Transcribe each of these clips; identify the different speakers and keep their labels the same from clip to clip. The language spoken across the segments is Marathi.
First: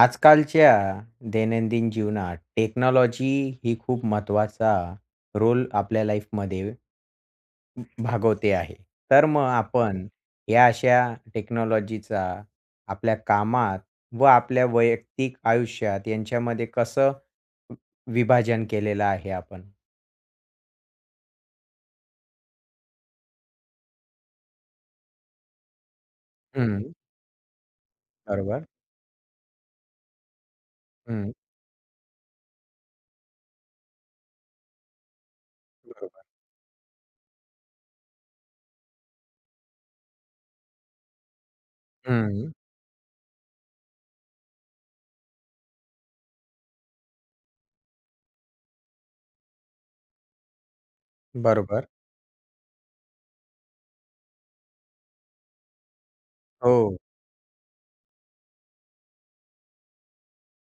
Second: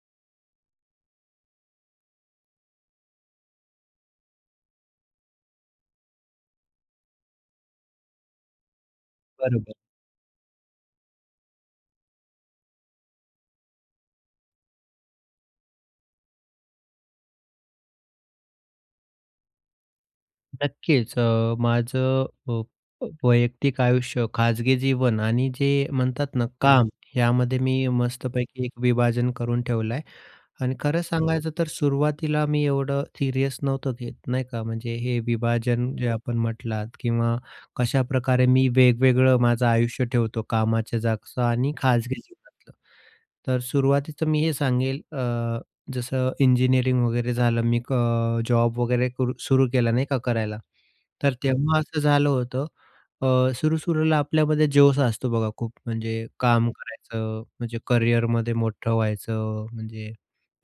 Speaker 1: आजकालच्या दैनंदिन जीवनात टेक्नॉलॉजी ही खूप महत्त्वाचा रोल आपल्या लाईफमध्ये भागवते आहे. तर मग
Speaker 2: बरोबर.
Speaker 1: आपण या अशा टेक्नॉलॉजीचा आपल्या कामात व आपल्या वैयक्तिक आयुष्यात यांच्यामध्ये कसं विभाजन केलेलं आहे आपण?
Speaker 2: नक्कीच. माझं वैयक्तिक आयुष्य, खाजगी जीवन आणि जे म्हणतात ना काम,
Speaker 1: हं,
Speaker 2: यामध्ये मी मस्तपैकी
Speaker 1: बरोबर.
Speaker 2: एक विभाजन करून ठेवलं आहे. आणि खरं
Speaker 1: हं,
Speaker 2: सांगायचं तर सुरुवातीला मी एवढं सिरियस नव्हतं घेत, नाही का. म्हणजे हे विभाजन जे
Speaker 1: बरोबर.
Speaker 2: आपण म्हटलात किंवा कशाप्रकारे मी वेगवेगळं माझं आयुष्य ठेवतो कामाच्या जागचं आणि खाजगी
Speaker 1: हं,
Speaker 2: जीवनातलं. तर सुरुवातीचं मी हे सांगेल जसं इंजिनिअरिंग वगैरे झालं मी जॉब वगैरे करू सुरू केला नाही का करायला. तर तेव्हा
Speaker 1: बरोबर.
Speaker 2: असं झालं होतं सुरू-सुरूला आपल्यामध्ये जोश असतो बघा खूप म्हणजे काम
Speaker 1: हो.
Speaker 2: करायचं, म्हणजे करिअरमध्ये मोठं व्हायचं, म्हणजे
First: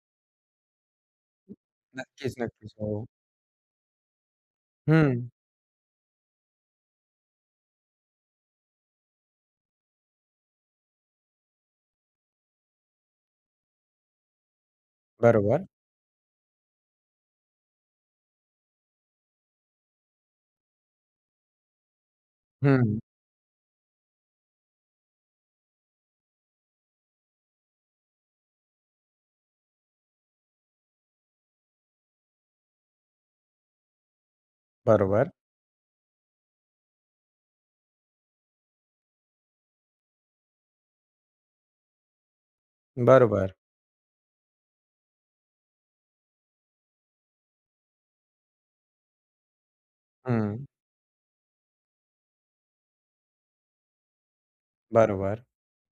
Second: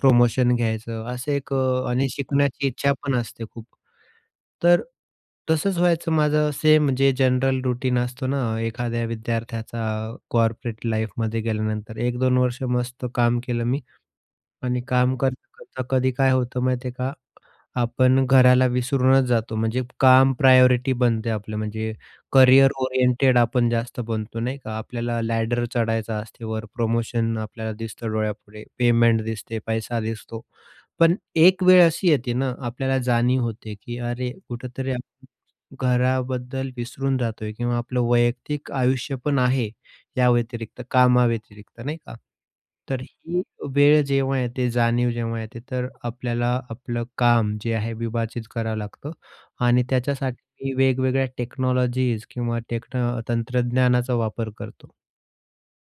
Speaker 2: प्रमोशन घ्यायचं असं एक आणि
Speaker 1: नक्कीच,
Speaker 2: शिकण्याची
Speaker 1: नक्कीच. हो.
Speaker 2: इच्छा पण असते खूप. तर
Speaker 1: हं,
Speaker 2: तसंच व्हायचं माझं सेम म्हणजे जनरल रूटीन असतो ना एखाद्या विद्यार्थ्याचा कॉर्पोरेट लाईफमध्ये गेल्यानंतर. 1-2 वर्ष मस्त काम केलं मी आणि काम
Speaker 1: बरोबर.
Speaker 2: करता-करता कधी काय होतं माहिती आहे का? आपण घराला विसरूनच जातो. म्हणजे काम प्रायोरिटी बनते आपलं म्हणजे करियर
Speaker 1: हं,
Speaker 2: ओरिएंटेड आपण जास्त बनतो नाही का? आपल्याला लॅडर चढायचा असते वर, प्रमोशन आपल्याला दिसतं डोळ्यापुढे, पेमेंट दिसते, पैसा दिसतो. पण एक वेळ अशी येते ना आपल्याला जाणीव होते, की अरे कुठेतरी
Speaker 1: बरोबर.
Speaker 2: घराबद्दल विसरून जातोय किंवा आपलं वैयक्तिक आयुष्य पण आहे, या व्यतिरिक्त कामाव्यतिरिक्त नाही का? तर ही
Speaker 1: बरोबर.
Speaker 2: वेळ जेव्हा येते, जाणीव जेव्हा येते, तर आपल्याला आपलं काम जे आहे विभाजित करावं लागतं आणि त्याच्यासाठी
Speaker 1: हं.
Speaker 2: मी वेगवेगळ्या टेक्नॉलॉजीज किंवा तंत्रज्ञानाचा वापर करतो.
Speaker 1: बरोबर.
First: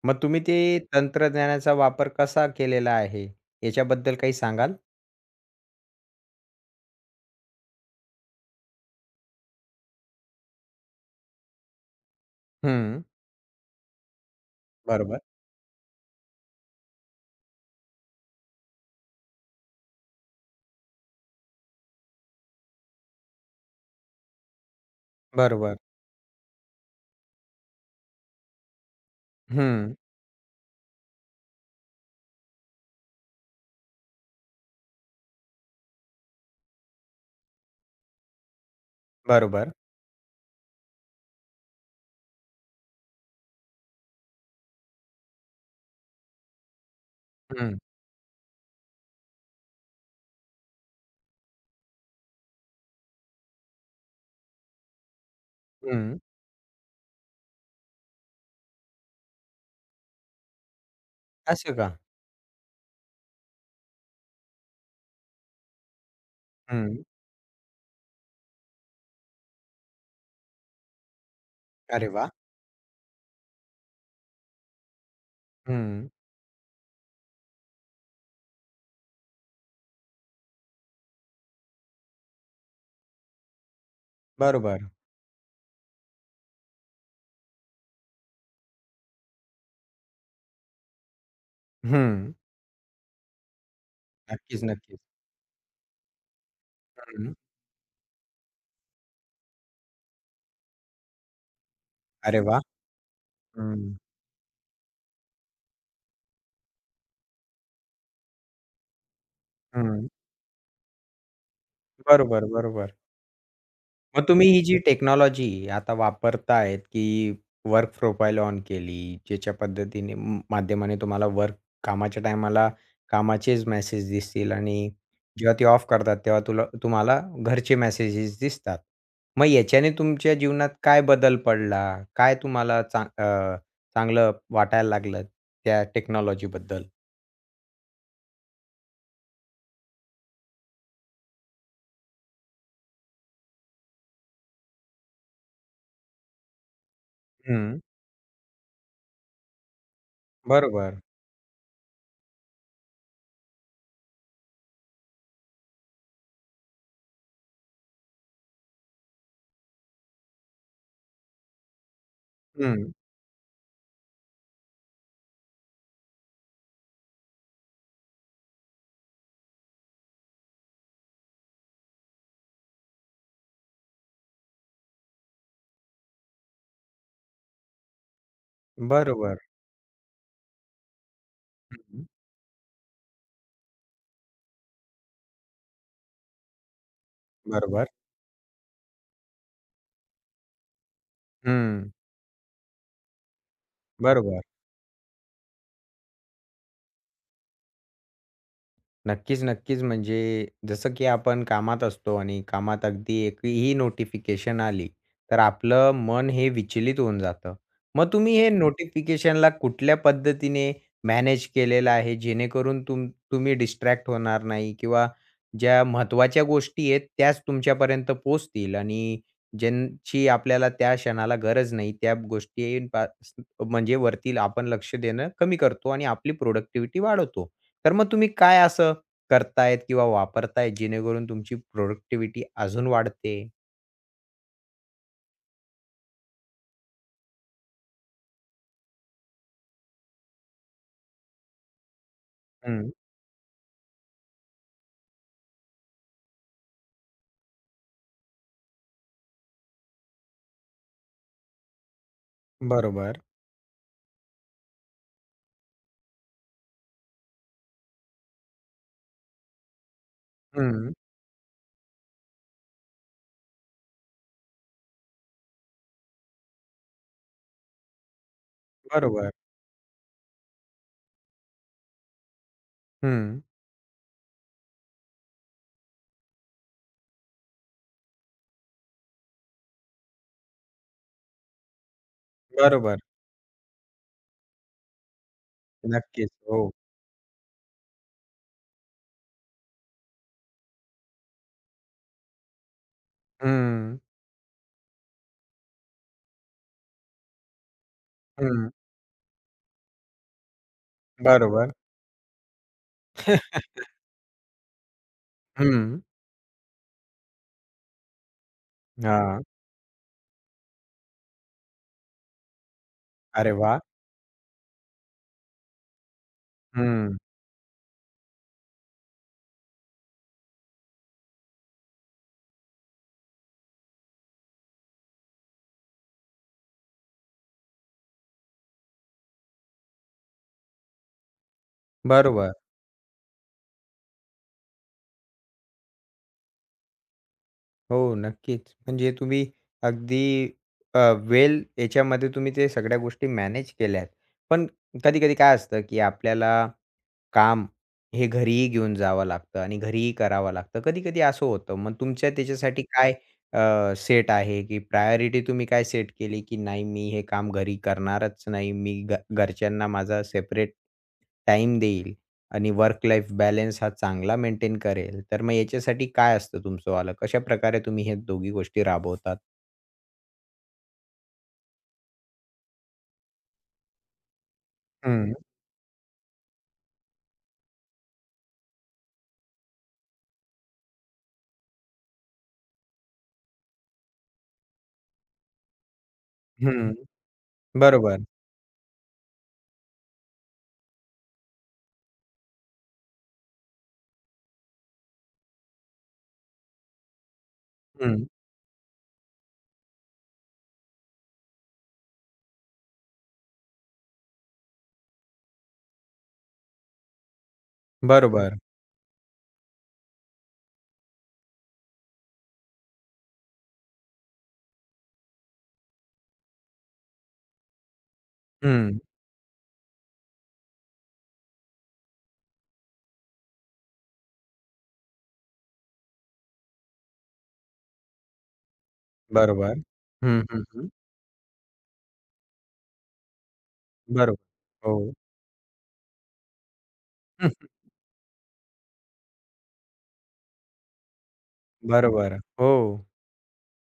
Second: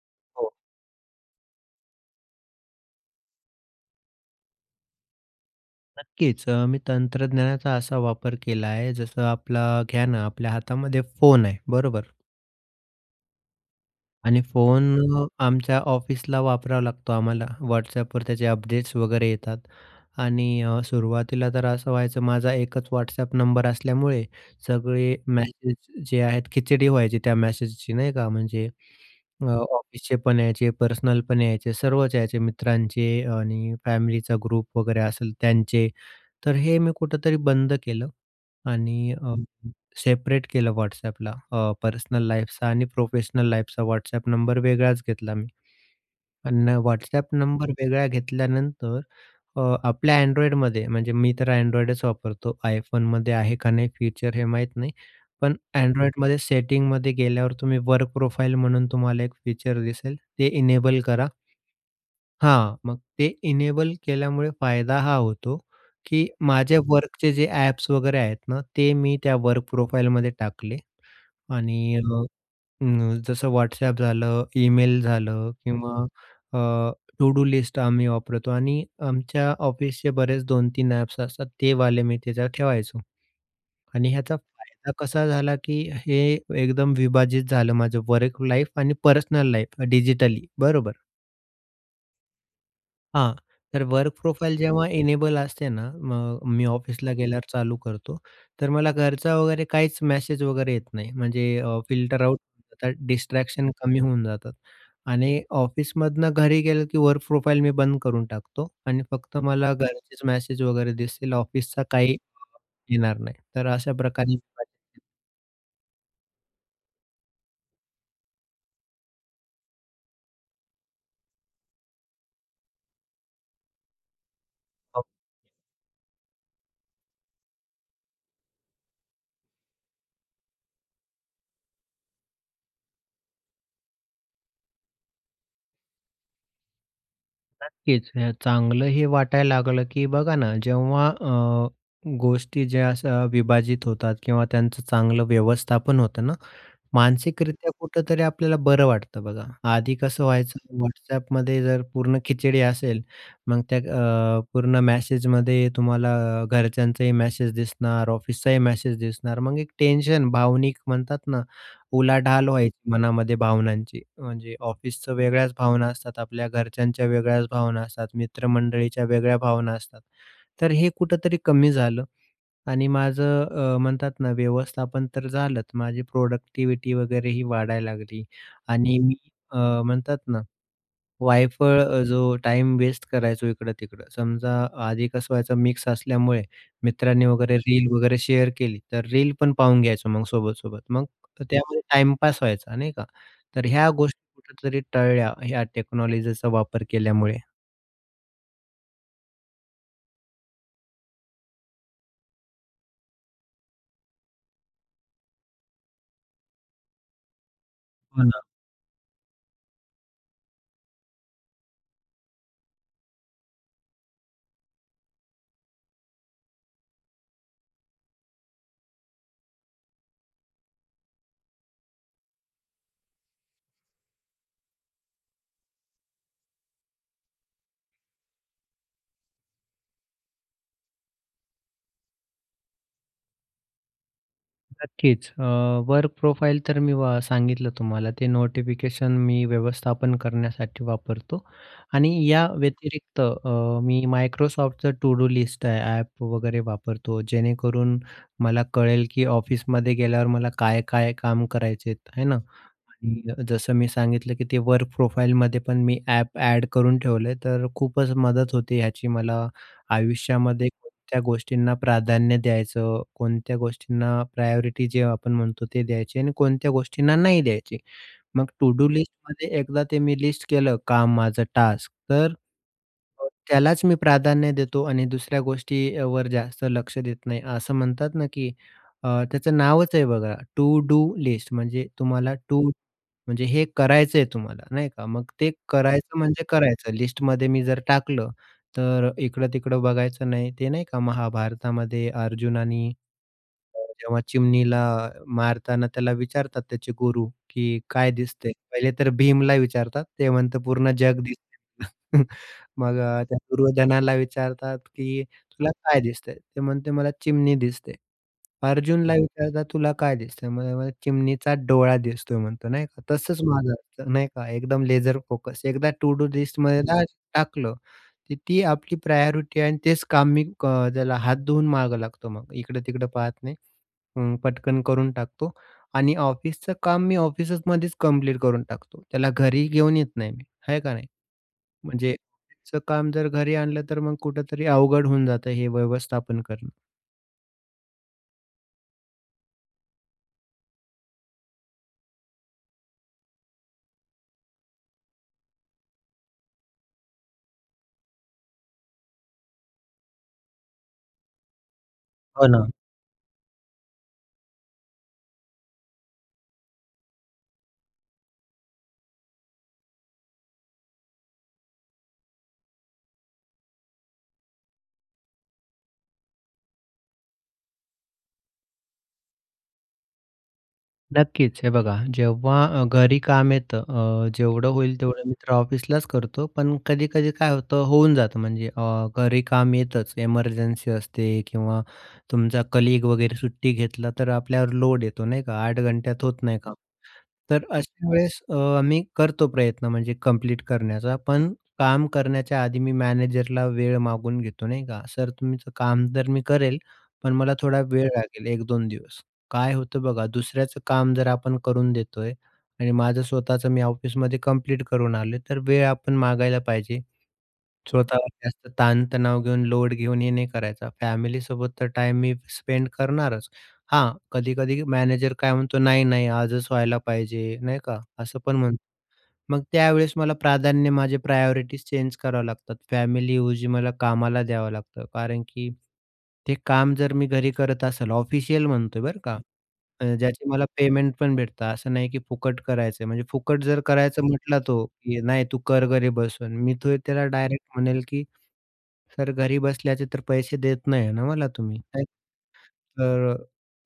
Speaker 1: मग तुम्ही
Speaker 2: हो,
Speaker 1: ते तंत्रज्ञानाचा वापर कसा केलेला आहे? याच्याबद्दल काही सांगाल?
Speaker 2: नक्कीच. मी तंत्रज्ञानाचा असा वापर केला आहे, जसं आपला घ्या ना, आपल्या हातामध्ये फोन आहे, बरोबर?
Speaker 1: हं.
Speaker 2: आणि फोन
Speaker 1: बरोबर,
Speaker 2: आमच्या ऑफिसला वापरावा लागतो आम्हाला. WhatsAppवर त्याचे अपडेट्स वगैरे येतात. आणि सुरुवातीला तर असं व्हायचं माझा एकच WhatsApp नंबर असल्यामुळे सगळे
Speaker 1: बरोबर.
Speaker 2: मेसेज जे आहेत खिचडी व्हायची त्या मेसेजची नाही का. म्हणजे
Speaker 1: हं.
Speaker 2: ऑफिसचे पण यायचे, पर्सनल पण यायचे, सर्वच यायचे मित्रांचे आणि फॅमिलीचा ग्रुप वगैरे असेल त्यांचे. तर हे मी कुठेतरी बंद केलं आणि
Speaker 1: बरोबर.
Speaker 2: सेपरेट केलं WhatsAppला पर्सनल लाईफचा आणि प्रोफेशनल लाईफचा WhatsApp नंबर वेगळाच घेतला मी. आणि WhatsApp नंबर
Speaker 1: हं,
Speaker 2: वेगळा घेतल्यानंतर अ, आपल्या Androidमध्ये म्हणजे मी तर Androidच वापरतो. iPhoneमध्ये आहे का नाही फीचर हे माहीत नाही. पण
Speaker 1: हं.
Speaker 2: Androidमध्ये सेटिंगमध्ये गेल्यावर तुम्ही वर्क प्रोफाइल म्हणून तुम्हाला एक फीचर दिसेल. ते इनेबल करा.
Speaker 1: असं का?
Speaker 2: हां, मग ते इनेबल केल्यामुळे फायदा हा होतो, की माझ्या
Speaker 1: हं.
Speaker 2: वर्कचे जे ॲप्स वगैरे आहेत ना, ते मी त्या वर्क प्रोफाइलमध्ये टाकले. आणि
Speaker 1: अरे वाह!
Speaker 2: जसं WhatsApp झालं, ईमेल झालं किंवा
Speaker 1: हं.
Speaker 2: टू डू लिस्ट आम्ही वापरतो आणि आमच्या ऑफिसचे बरेच 2-3 ॲप्स असतात ते वाले मी त्याच्यावर ठेवायचो. आणि ह्याचा
Speaker 1: बरोबर.
Speaker 2: फायदा कसा झाला, की हे एकदम विभाजित झालं माझं वर्क लाईफ आणि पर्सनल लाईफ डिजिटली बरोबर.
Speaker 1: हं.
Speaker 2: हां, तर वर्क प्रोफाइल
Speaker 1: नक्कीच,
Speaker 2: जेव्हा
Speaker 1: नक्कीच.
Speaker 2: इनेबल असते ना, मग मी ऑफिसला
Speaker 1: हं.
Speaker 2: गेल्यावर चालू करतो. तर मला घरचा वगैरे काहीच मेसेज वगैरे येत नाही. म्हणजे फिल्टर आउट
Speaker 1: अरे वाह!
Speaker 2: होतात, डिस्ट्रॅक्शन
Speaker 1: हं,
Speaker 2: कमी होऊन जातात. आणि ऑफिसमधनं घरी गेलं की वर्क प्रोफाइल मी बंद करून टाकतो आणि फक्त मला
Speaker 1: हं.
Speaker 2: घरचेच मेसेज वगैरे दिसतील. ऑफिसचा काही
Speaker 1: बरोबर, बरोबर.
Speaker 2: येणार नाही. तर अशा
Speaker 1: मग
Speaker 2: प्रकारे
Speaker 1: तुम्ही ही जी टेक्नॉलॉजी आता वापरतायत, की वर्क प्रोफाइल ऑन केली, ज्याच्या पद्धतीने माध्यमाने तुम्हाला वर्क कामाच्या टायमाला कामाचेच मेसेज दिसतील आणि जेव्हा ते ऑफ करतात, तेव्हा तुम्हाला घरचे मेसेजेस दिसतात. मग याच्याने तुमच्या जीवनात काय बदल पडला? काय तुम्हाला चांगलं वाटायला लागलं त्या टेक्नॉलॉजीबद्दल?
Speaker 2: नक्कीच. हे चांगलं हे वाटायला लागलं, की बघा ना जेव्हा गोष्टी ज्या अशा विभाजित होतात किंवा त्यांचं चांगलं व्यवस्थापन होतं ना, मानसिकरित्या
Speaker 1: हं,
Speaker 2: कुठेतरी आपल्याला बरं वाटतं बघा. आधी कसं व्हायचं
Speaker 1: बरोबर.
Speaker 2: WhatsAppमध्ये जर पूर्ण खिचडी असेल, मग त्या पूर्ण मेसेजमध्ये तुम्हाला घरच्यांचाही मेसेज दिसणार, ऑफिसचाही मेसेज दिसणार. मग एक टेन्शन भावनिक म्हणतात ना, उलाढाल
Speaker 1: हं,
Speaker 2: व्हायची मनामध्ये भावनांची. म्हणजे ऑफिसचं वेगळ्याच भावना असतात, आपल्या घरच्यांच्या वेगळ्याच भावना असतात, मित्रमंडळीच्या वेगळ्या भावना असतात. तर हे कुठेतरी कमी झालं. आणि माझं म्हणतात ना व्यवस्थापन तर झालंच. माझी प्रॉडक्टिव्हिटी वगैरे ही वाढायला लागली आणि मी
Speaker 1: बरोबर.
Speaker 2: म्हणतात ना वायफळ
Speaker 1: हं,
Speaker 2: जो टाईम वेस्ट करायचो इकडं-तिकडं. समजा आधी कसं व्हायचं मिक्स असल्यामुळे मित्रांनी वगैरे
Speaker 1: बरोबर.
Speaker 2: रील वगैरे शेअर केली, तर रील पण पाहून घ्यायचो मग सोबत-सोबत. मग त्यामध्ये
Speaker 1: हं,
Speaker 2: टाईमपास व्हायचा नाही का? तर ह्या गोष्टी
Speaker 1: बरोबर.
Speaker 2: कुठेतरी टळल्या ह्या टेक्नॉलॉजीचा वापर केल्यामुळे.
Speaker 1: नक्कीच, नक्कीच. म्हणजे जसं की आपण कामात असतो आणि कामात अगदी एकही नोटिफिकेशन आली, तर आपलं मन हे विचलित होऊन जातं. मग तुम्ही
Speaker 2: हो
Speaker 1: हे हं. नोटिफिकेशनला कुठल्या पद्धतीने मॅनेज केलेलं आहे, जेणेकरून तुम्ही डिस्ट्रॅक्ट होणार नाही किंवा ज्या महत्त्वाच्या गोष्टी आहेत, त्याच तुमच्यापर्यंत पोहोचतील आणि ज्यांची आपल्याला त्या क्षणाला गरज नाही, त्या गोष्टींपा म्हणजे वरती आपण लक्ष देणं कमी करतो आणि आपली प्रोडक्टिव्हिटी वाढवतो. तर मग तुम्ही काय असं करतायत किंवा वापरताय जेणेकरून तुमची प्रोडक्टिव्हिटी अजून वाढते?
Speaker 2: नक्कीच. वर्क प्रोफाइल तर मी सांगितलं तुम्हाला ते नोटिफिकेशन मी व्यवस्थापन करण्यासाठी वापरतो आणि या
Speaker 1: हं.
Speaker 2: व्यतिरिक्त मी Microsoftचं टू डू लिस्ट आहे ॲप वगैरे वापरतो. जेणेकरून मला कळेल की ऑफिसमध्ये गेल्यावर मला काय-काय काम करायचे आहे ना?
Speaker 1: बरोबर.
Speaker 2: आणि जसं मी सांगितलं की ते वर्क प्रोफाइलमध्ये पण मी ॲप ॲड करून ठेवलंय, तर खूपच मदत होते ह्याची मला. आयुष्यामध्ये
Speaker 1: हं.
Speaker 2: कोणत्या गोष्टींना प्राधान्य द्यायचं, कोणत्या गोष्टींना प्रायोरिटी जे आपण म्हणतो ते द्यायची आणि कोणत्या गोष्टींना नाही द्यायची. मग टू डू
Speaker 1: बरोबर.
Speaker 2: लिस्टमध्ये एकदा ते मी लिस्ट केलं काम माझं टास्क, तर हो,
Speaker 1: हं.
Speaker 2: त्यालाच मी प्राधान्य देतो आणि दुसऱ्या गोष्टीवर जास्त लक्ष देत नाही. असं म्हणतात ना, की त्याचं नावच आहे बघा टू डू लिस्ट म्हणजे तुम्हाला टू
Speaker 1: बरोबर.
Speaker 2: म्हणजे हे करायचंय तुम्हाला नाही का? मग ते करायचं
Speaker 1: नक्कीच.
Speaker 2: म्हणजे
Speaker 1: हो.
Speaker 2: करायचं. लिस्टमध्ये मी जर टाकलं, तर इकडं-तिकडं बघायचं नाही. ते नाही का महाभारतामध्ये अर्जुन
Speaker 1: हं.
Speaker 2: जेव्हा चिमणीला मारताना त्याला विचारतात त्याचे गुरु, की "काय दिसतंय?"
Speaker 1: हं.
Speaker 2: पहिले तर भीमला विचारतात. ते म्हणतं, "पूर्ण जग दिसतंय."
Speaker 1: बरोबर.
Speaker 2: मग त्या दुर्योधनाला विचारतात, की "तुला
Speaker 1: हं.
Speaker 2: काय दिसतंय?" ते म्हणते, "मला चिमणी दिसते." अर्जुनला
Speaker 1: हां.
Speaker 2: विचारतात, "तुला काय दिसतंय?" "मला चिमणीचा डोळा दिसतोय" म्हणतो, नाही का. तसंच
Speaker 1: अरे
Speaker 2: माझं
Speaker 1: वाह!
Speaker 2: असतं, नाही का. एकदम लेझर फोकस. एकदा टू डू लिस्टमध्ये ला
Speaker 1: हं.
Speaker 2: टाकलं, की ती आपली प्रायोरिटी आणि तेच काम मी क त्याला हात धुवून मागे लागतो मग. इकडं-तिकडं पाहत नाही. पटकन करून टाकतो आणि ऑफिसचं काम मी ऑफिसमध्येच कंप्लीट करून टाकतो. त्याला घरी घेऊन येत नाही मी, आहे का नाही? म्हणजे
Speaker 1: बरोबर.
Speaker 2: ऑफिसचं काम जर घरी आणलं, तर मग कुठेतरी अवघड होऊन जातं हे व्यवस्थापन करणं.
Speaker 1: हो, नक्कीच. म्हणजे तुम्ही अगदी अ, वेल याच्यामध्ये तुम्ही ते सगळ्या गोष्टी मॅनेज केल्यात. पण कधी-कधी काय असतं, की आपल्याला काम हे घरीही घेऊन जावं लागतं आणि घरीही करावं लागतं. कधी-कधी असं होतं. मग तुमच्या
Speaker 2: हो ना.
Speaker 1: त्याच्यासाठी काय सेट आहे, की प्रायोरिटी तुम्ही काय सेट केली, की नाही मी हे काम घरी करणारच नाही. मी घ घरच्यांना माझा सेपरेट टाइम देईल आणि वर्क लाईफ बॅलन्स हा चांगला मेंटेन करेल. तर मग याच्यासाठी काय असतं तुमचंवालं? कशाप्रकारे तुम्ही हे दोघी गोष्टी राबवतात?
Speaker 2: नक्कीच. हे बघा, जेव्हा घरी काम येतं जेवढं होईल तेवढं
Speaker 1: हं,
Speaker 2: मी तर ऑफिसलाच करतो. पण कधी-कधी काय होतं, होऊन जातं म्हणजे घरी काम येतंच. एमर्जन्सी असते किंवा तुमचा कलीग वगैरे सुट्टी घेतला, तर आपल्यावर लोड येतो नाही का, 8 घंट्यात होत नाही काम.
Speaker 1: हं.
Speaker 2: तर अशा
Speaker 1: बरोबर.
Speaker 2: वेळेस मी करतो प्रयत्न म्हणजे कंप्लीट करण्याचा, पण काम करण्याच्या आधी मी मॅनेजरला वेळ मागून घेतो नाही का? "सर तुमचं काम तर मी करेल, पण मला थोडा वेळ
Speaker 1: हं.
Speaker 2: लागेल 1-2 दिवस." काय होतं बघा दुसऱ्याचं काम जर आपण करून देतोय आणि माझं स्वतःचं मी ऑफिसमध्ये कंप्लीट करून आलोय, तर वेळ आपण मागायला पाहिजे. स्वतःवर
Speaker 1: बरोबर.
Speaker 2: जास्त ताणतणाव घेऊन लोड घेऊन हे नाही करायचा. फॅमिलीसोबत तर टाइम मी स्पेंड करणारच. हां, कधी-कधी मॅनेजर काय म्हणतो, "नाही, नाही आजच व्हायला पाहिजे," नाही का? असं पण म्हणतो.
Speaker 1: हं.
Speaker 2: मग त्यावेळेस मला प्राधान्य माझे प्रायोरिटीज चेंज करावे लागतात. फॅमिलीऐवजी मला कामाला द्यावं लागतं. कारण की ते काम जर मी घरी करत असेल, ऑफिशियल म्हणतोय बरं का,
Speaker 1: बरोबर. हं,
Speaker 2: ज्याचे
Speaker 1: हं,
Speaker 2: मला
Speaker 1: हं.
Speaker 2: पेमेंट पण भेटतं. असं नाही की फुकट करायचं म्हणजे फुकट जर करायचं
Speaker 1: बरोबर.
Speaker 2: म्हटला तो,
Speaker 1: हो.
Speaker 2: की "नाही तू कर घरी बसून." मी तो त्याला डायरेक्ट म्हणेल, की "सर घरी बसल्याचे तर पैसे देत नाही ना मला तुम्ही."
Speaker 1: बरोबर. हो,
Speaker 2: तर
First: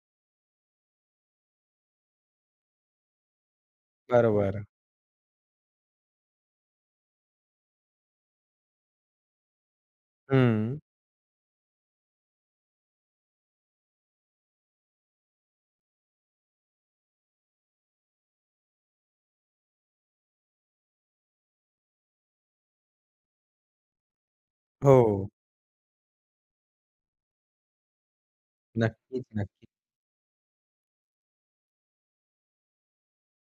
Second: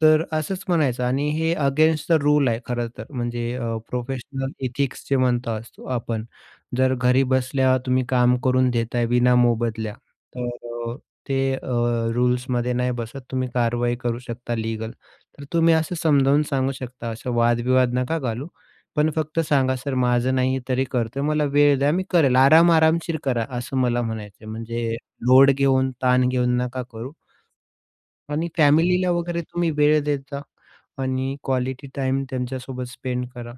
Speaker 2: तर असंच म्हणायचं आणि हे अगेन्स्ट द रूल आहे खरं तर. म्हणजे प्रोफेशनल
Speaker 1: बरोबर.
Speaker 2: एथिक्स जे म्हणतो असतो आपण. जर घरी बसल्या तुम्ही काम करून देताय विना मोबदल्या, तर
Speaker 1: हं.
Speaker 2: अ, ते रूल्समध्ये नाही बसत. तुम्ही कारवाई करू शकता लीगल. तर तुम्ही असं समजावून सांगू शकता. असं वादविवाद नका घालू. पण फक्त सांगा, "सर माझं नाही तरी करतोय. मला वेळ द्या मी करेल." आराम-आरामशीर करा असं मला म्हणायचं म्हणजे
Speaker 1: हो.
Speaker 2: लोड घेऊन, ताण घेऊन नका करू. आणि फॅमिलीला
Speaker 1: नक्कीच,
Speaker 2: वगैरे
Speaker 1: नक्कीच.
Speaker 2: तुम्ही वेळ देता आणि क्वालिटी टाइम त्यांच्यासोबत स्पेंड करा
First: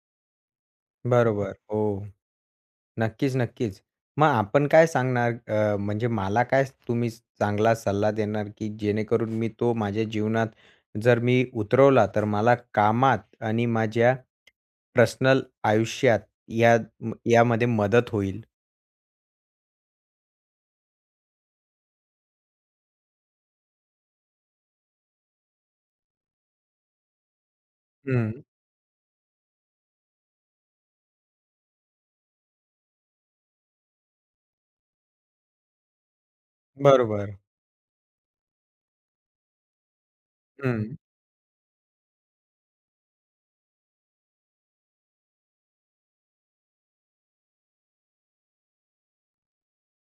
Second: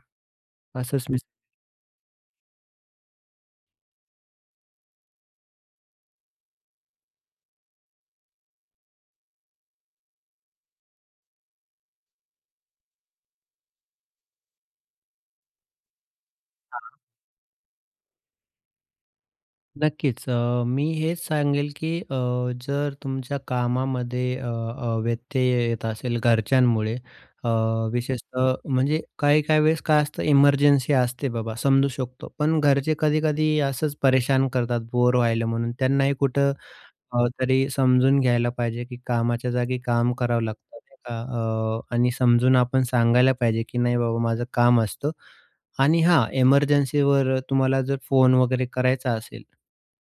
Speaker 2: असंच मी
Speaker 1: बरोबर. हो. नक्कीच, नक्कीच. मग आपण काय सांगणार, म्हणजे मला काय तुम्ही चांगला सल्ला देणार, की जेणेकरून मी तो माझ्या जीवनात जर मी उतरवला, तर मला कामात आणि माझ्या पर्सनल आयुष्यात या यामध्ये मदत होईल?
Speaker 2: नक्कीच. मी हेच सांगेल की जर तुमच्या कामामध्ये अ, अ, व्यत्यय येत असेल घरच्यांमुळे अ,
Speaker 1: हं.
Speaker 2: विशेषतः म्हणजे काही-काही वेळेस काय असतं इमर्जन्सी असते बाबा समजू शकतो. पण घरचे कधी-कधी असंच परेशान करतात बोर व्हायला म्हणून. त्यांनाही कुठं
Speaker 1: बरोबर.
Speaker 2: तरी समजून घ्यायला पाहिजे, की कामाच्या जागी काम करावं लागतं
Speaker 1: हं.
Speaker 2: नाही का? आणि समजून आपण सांगायला पाहिजे, की "नाही बाबा माझं काम असतं." आणि हां, एमर्जन्सीवर तुम्हाला जर फोन वगैरे करायचा असेल,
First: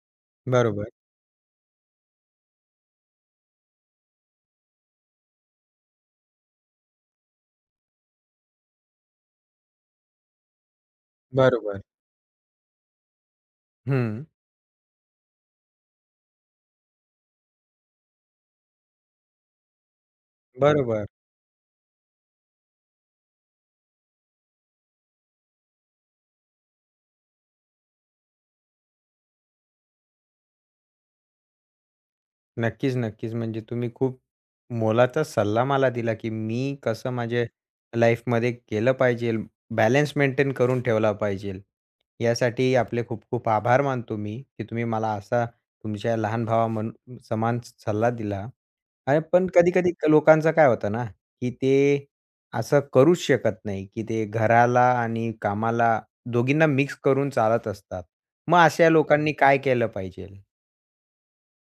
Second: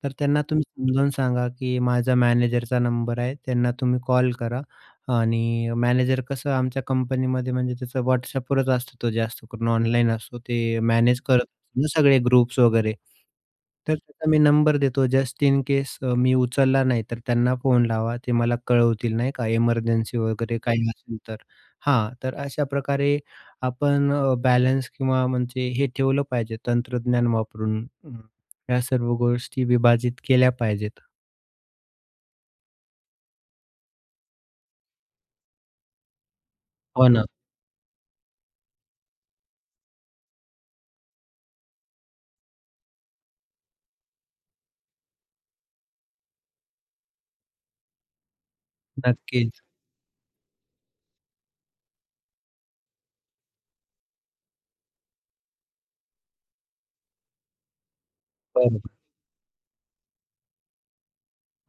Speaker 2: तर त्यांना तुम्ही
Speaker 1: बरोबर.
Speaker 2: समजावून सांगा, की "माझा मॅनेजरचा नंबर आहे, त्यांना तुम्ही कॉल करा." आणि मॅनेजर कसं आमच्या कंपनीमध्ये म्हणजे त्याचं WhatsAppवरच असतो तो जास्त करून, ऑनलाईन असतो. ते मॅनेज करत
Speaker 1: बरोबर.
Speaker 2: नाही ना सगळे ग्रुप्स वगैरे. तर
Speaker 1: हं.
Speaker 2: त्याचा मी नंबर देतो जस्ट इन केस मी उचलला नाही तर त्यांना फोन लावा. ते मला कळवतील नाही का इमर्जन्सी वगैरे काही
Speaker 1: बरोबर.
Speaker 2: असेल तर. हां, तर अशा प्रकारे आपण बॅलन्स किंवा म्हणजे हे ठेवलं पाहिजे तंत्रज्ञान वापरून. या सर्व गोष्टी विभाजित केल्या पाहिजेत.
Speaker 1: नक्कीच, नक्कीच. म्हणजे तुम्ही खूप मोलाचा सल्ला मला दिला, की मी
Speaker 2: हो
Speaker 1: कसं
Speaker 2: ना.
Speaker 1: माझ्या लाईफमध्ये केलं पाहिजे, बॅलन्स मेंटेन करून ठेवला पाहिजे. यासाठी आपले खूप खूप आभार मानतो मी, की तुम्ही मला असा तुमच्या लहान भावा म्हण समान सल्ला दिला. अरे, पण
Speaker 2: नक्कीच.
Speaker 1: कधी-कधी लोकांचं काय होतं ना, की ते असं करूच शकत नाही, की ते घराला आणि कामाला दोघींना मिक्स करून चालत असतात. मग अशा
Speaker 2: बरोबर.
Speaker 1: लोकांनी काय केलं पाहिजे?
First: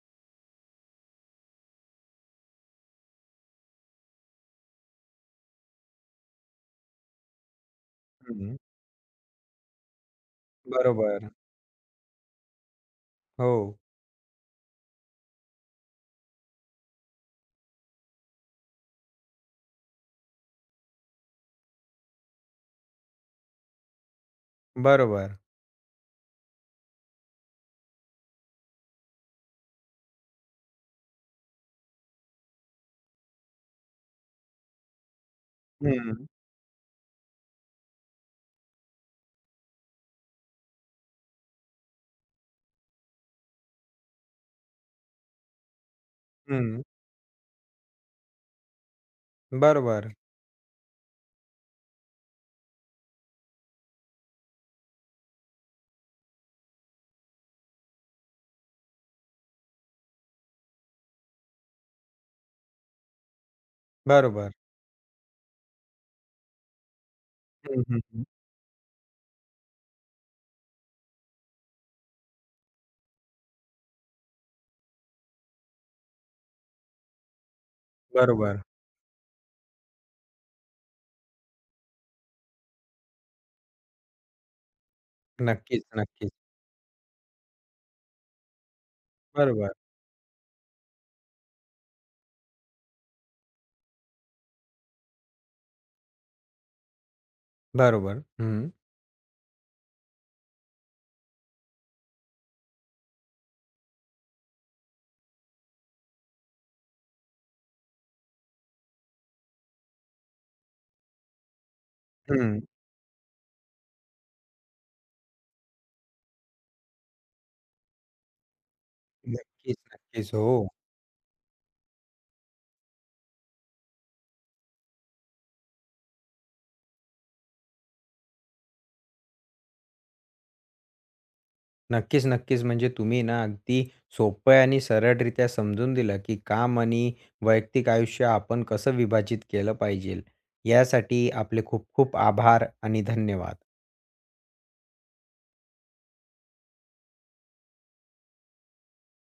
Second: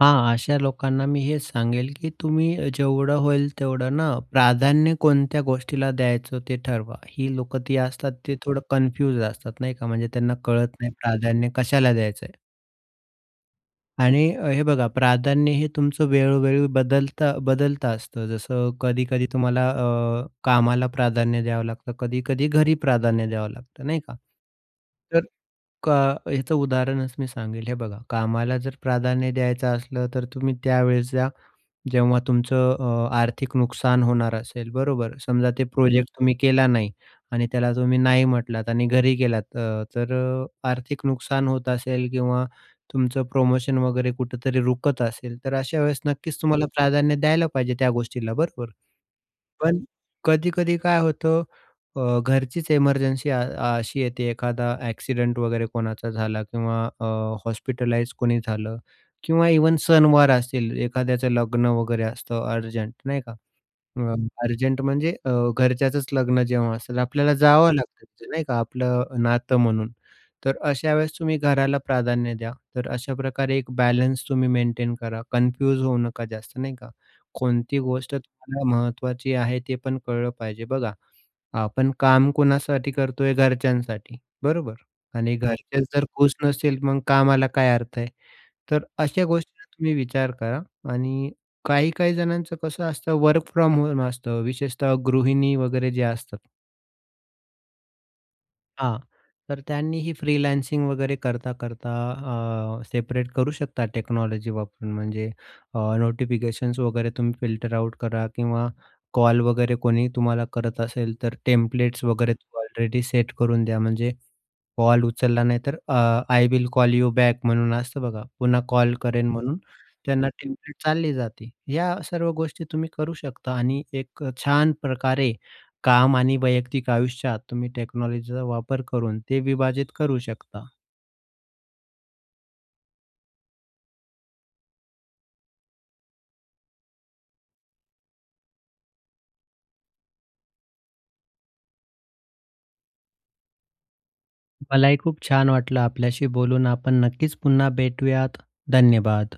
Speaker 2: हां, अशा लोकांना मी हेच सांगेल, की तुम्ही जेवढं होईल तेवढं ना प्राधान्य कोणत्या गोष्टीला द्यायचं ते ठरवा. ही लोकं ती असतात ते
Speaker 1: हं,
Speaker 2: थोडं कन्फ्यूज असतात नाही का, म्हणजे त्यांना कळत नाही
Speaker 1: बरोबर.
Speaker 2: प्राधान्य कशाला द्यायचं आहे.
Speaker 1: हो.
Speaker 2: आणि हे बघा प्राधान्य हे तुमचं वेळोवेळी बदलता बदलतं असतं. जसं कधी-कधी तुम्हाला कामाला प्राधान्य द्यावं लागतं, कधी-कधी घरी प्राधान्य द्यावं लागतं नाही का?
Speaker 1: बरोबर.
Speaker 2: का ह्याचं उदाहरणच मी सांगेल. हे बघा, कामाला जर प्राधान्य द्यायचं असलं, तर तुम्ही त्यावेळेस द्या, जेव्हा तुमचं आर्थिक नुकसान होणार असेल, बरोबर. समजा ते प्रोजेक्ट
Speaker 1: हं,
Speaker 2: तुम्ही केला नाही आणि त्याला तुम्ही नाही म्हटलात आणि घरी गेलात तर आर्थिक नुकसान होत असेल किंवा तुमचं प्रमोशन वगैरे कुठेतरी रुकत असेल, तर अशा वेळेस नक्कीच तुम्हाला
Speaker 1: हं.
Speaker 2: प्राधान्य द्यायला पाहिजे त्या गोष्टीला, बरोबर. पण
Speaker 1: बरोबर,
Speaker 2: कधी-कधी काय होतं घरचीच इमर्जन्सी अशी येते एखादा ॲक्सिडेंट वगैरे कोणाचा झाला किंवा हॉस्पिटलाइज कोणी झालं किंवा इव्हन सणवार असतील, एखाद्याचं लग्न वगैरे असतं अर्जंट नाही का? अ,
Speaker 1: बरोबर.
Speaker 2: अर्जंट म्हणजे घरच्याचंच लग्न जेव्हा असेल, आपल्याला जावं
Speaker 1: हं, हं,
Speaker 2: लागतं
Speaker 1: हं.
Speaker 2: तिथे नाही का, आपलं नातं म्हणून. तर अशा वेळेस तुम्ही घराला प्राधान्य द्या. तर अशा प्रकारे एक बॅलन्स तुम्ही मेंटेन करा. कन्फ्यूज होऊ नका जास्त नाही का. कोणती गोष्ट
Speaker 1: बरोबर.
Speaker 2: तुम्हाला महत्त्वाची आहे ते पण कळलं पाहिजे. बघा, आपण काम कोणासाठी करतोय? घरच्यांसाठी. बरोबर. आणि
Speaker 1: नक्कीच,
Speaker 2: घरचेच जर
Speaker 1: नक्कीच.
Speaker 2: खुश नसतील, मग कामाला काय अर्थ आहे? तर अशा गोष्टींचा
Speaker 1: बरोबर,
Speaker 2: तुम्ही विचार करा आणि काही-काही जणांचं कसं असतं वर्क फ्रॉम होम असतं, विशेषतः गृहिणी वगैरे जे असतात.
Speaker 1: बरोबर. हं,
Speaker 2: हां, तर त्यांनी ही फ्रीलान्सिंग वगैरे करता-करता सेपरेट करू शकता टेक्नॉलॉजी वापरून. म्हणजे नोटिफिकेशन्स वगैरे तुम्ही फिल्टर आउट करा किंवा कॉल वगैरे कोणी तुम्हाला करत असेल, तर टेम्प्लेट्स वगैरे
Speaker 1: हं.
Speaker 2: ऑलरेडी सेट करून द्या. म्हणजे कॉल उचलला नाही तर I will call you back म्हणून असतं बघा, पुन्हा कॉल करेन म्हणून
Speaker 1: नक्कीच,
Speaker 2: त्यांना
Speaker 1: नक्कीच. हो.
Speaker 2: टेम्प्लेट चालली जाते. या सर्व गोष्टी तुम्ही करू शकता आणि एक छान प्रकारे काम आणि वैयक्तिक आयुष्यात तुम्ही टेक्नॉलॉजीचा वापर करून ते विभाजित करू शकता.
Speaker 1: नक्कीच, नक्कीच. म्हणजे तुम्ही ना अगदी सोपं आणि सरळरित्या समजून दिलं, की काम आणि वैयक्तिक आयुष्य आपण कसं विभाजित केलं पाहिजे. यासाठी आपले खूप खूप आभार आणि धन्यवाद.
Speaker 2: मलाही खूप छान वाटलं आपल्याशी बोलून. आपण नक्कीच पुन्हा भेटूयात. धन्यवाद.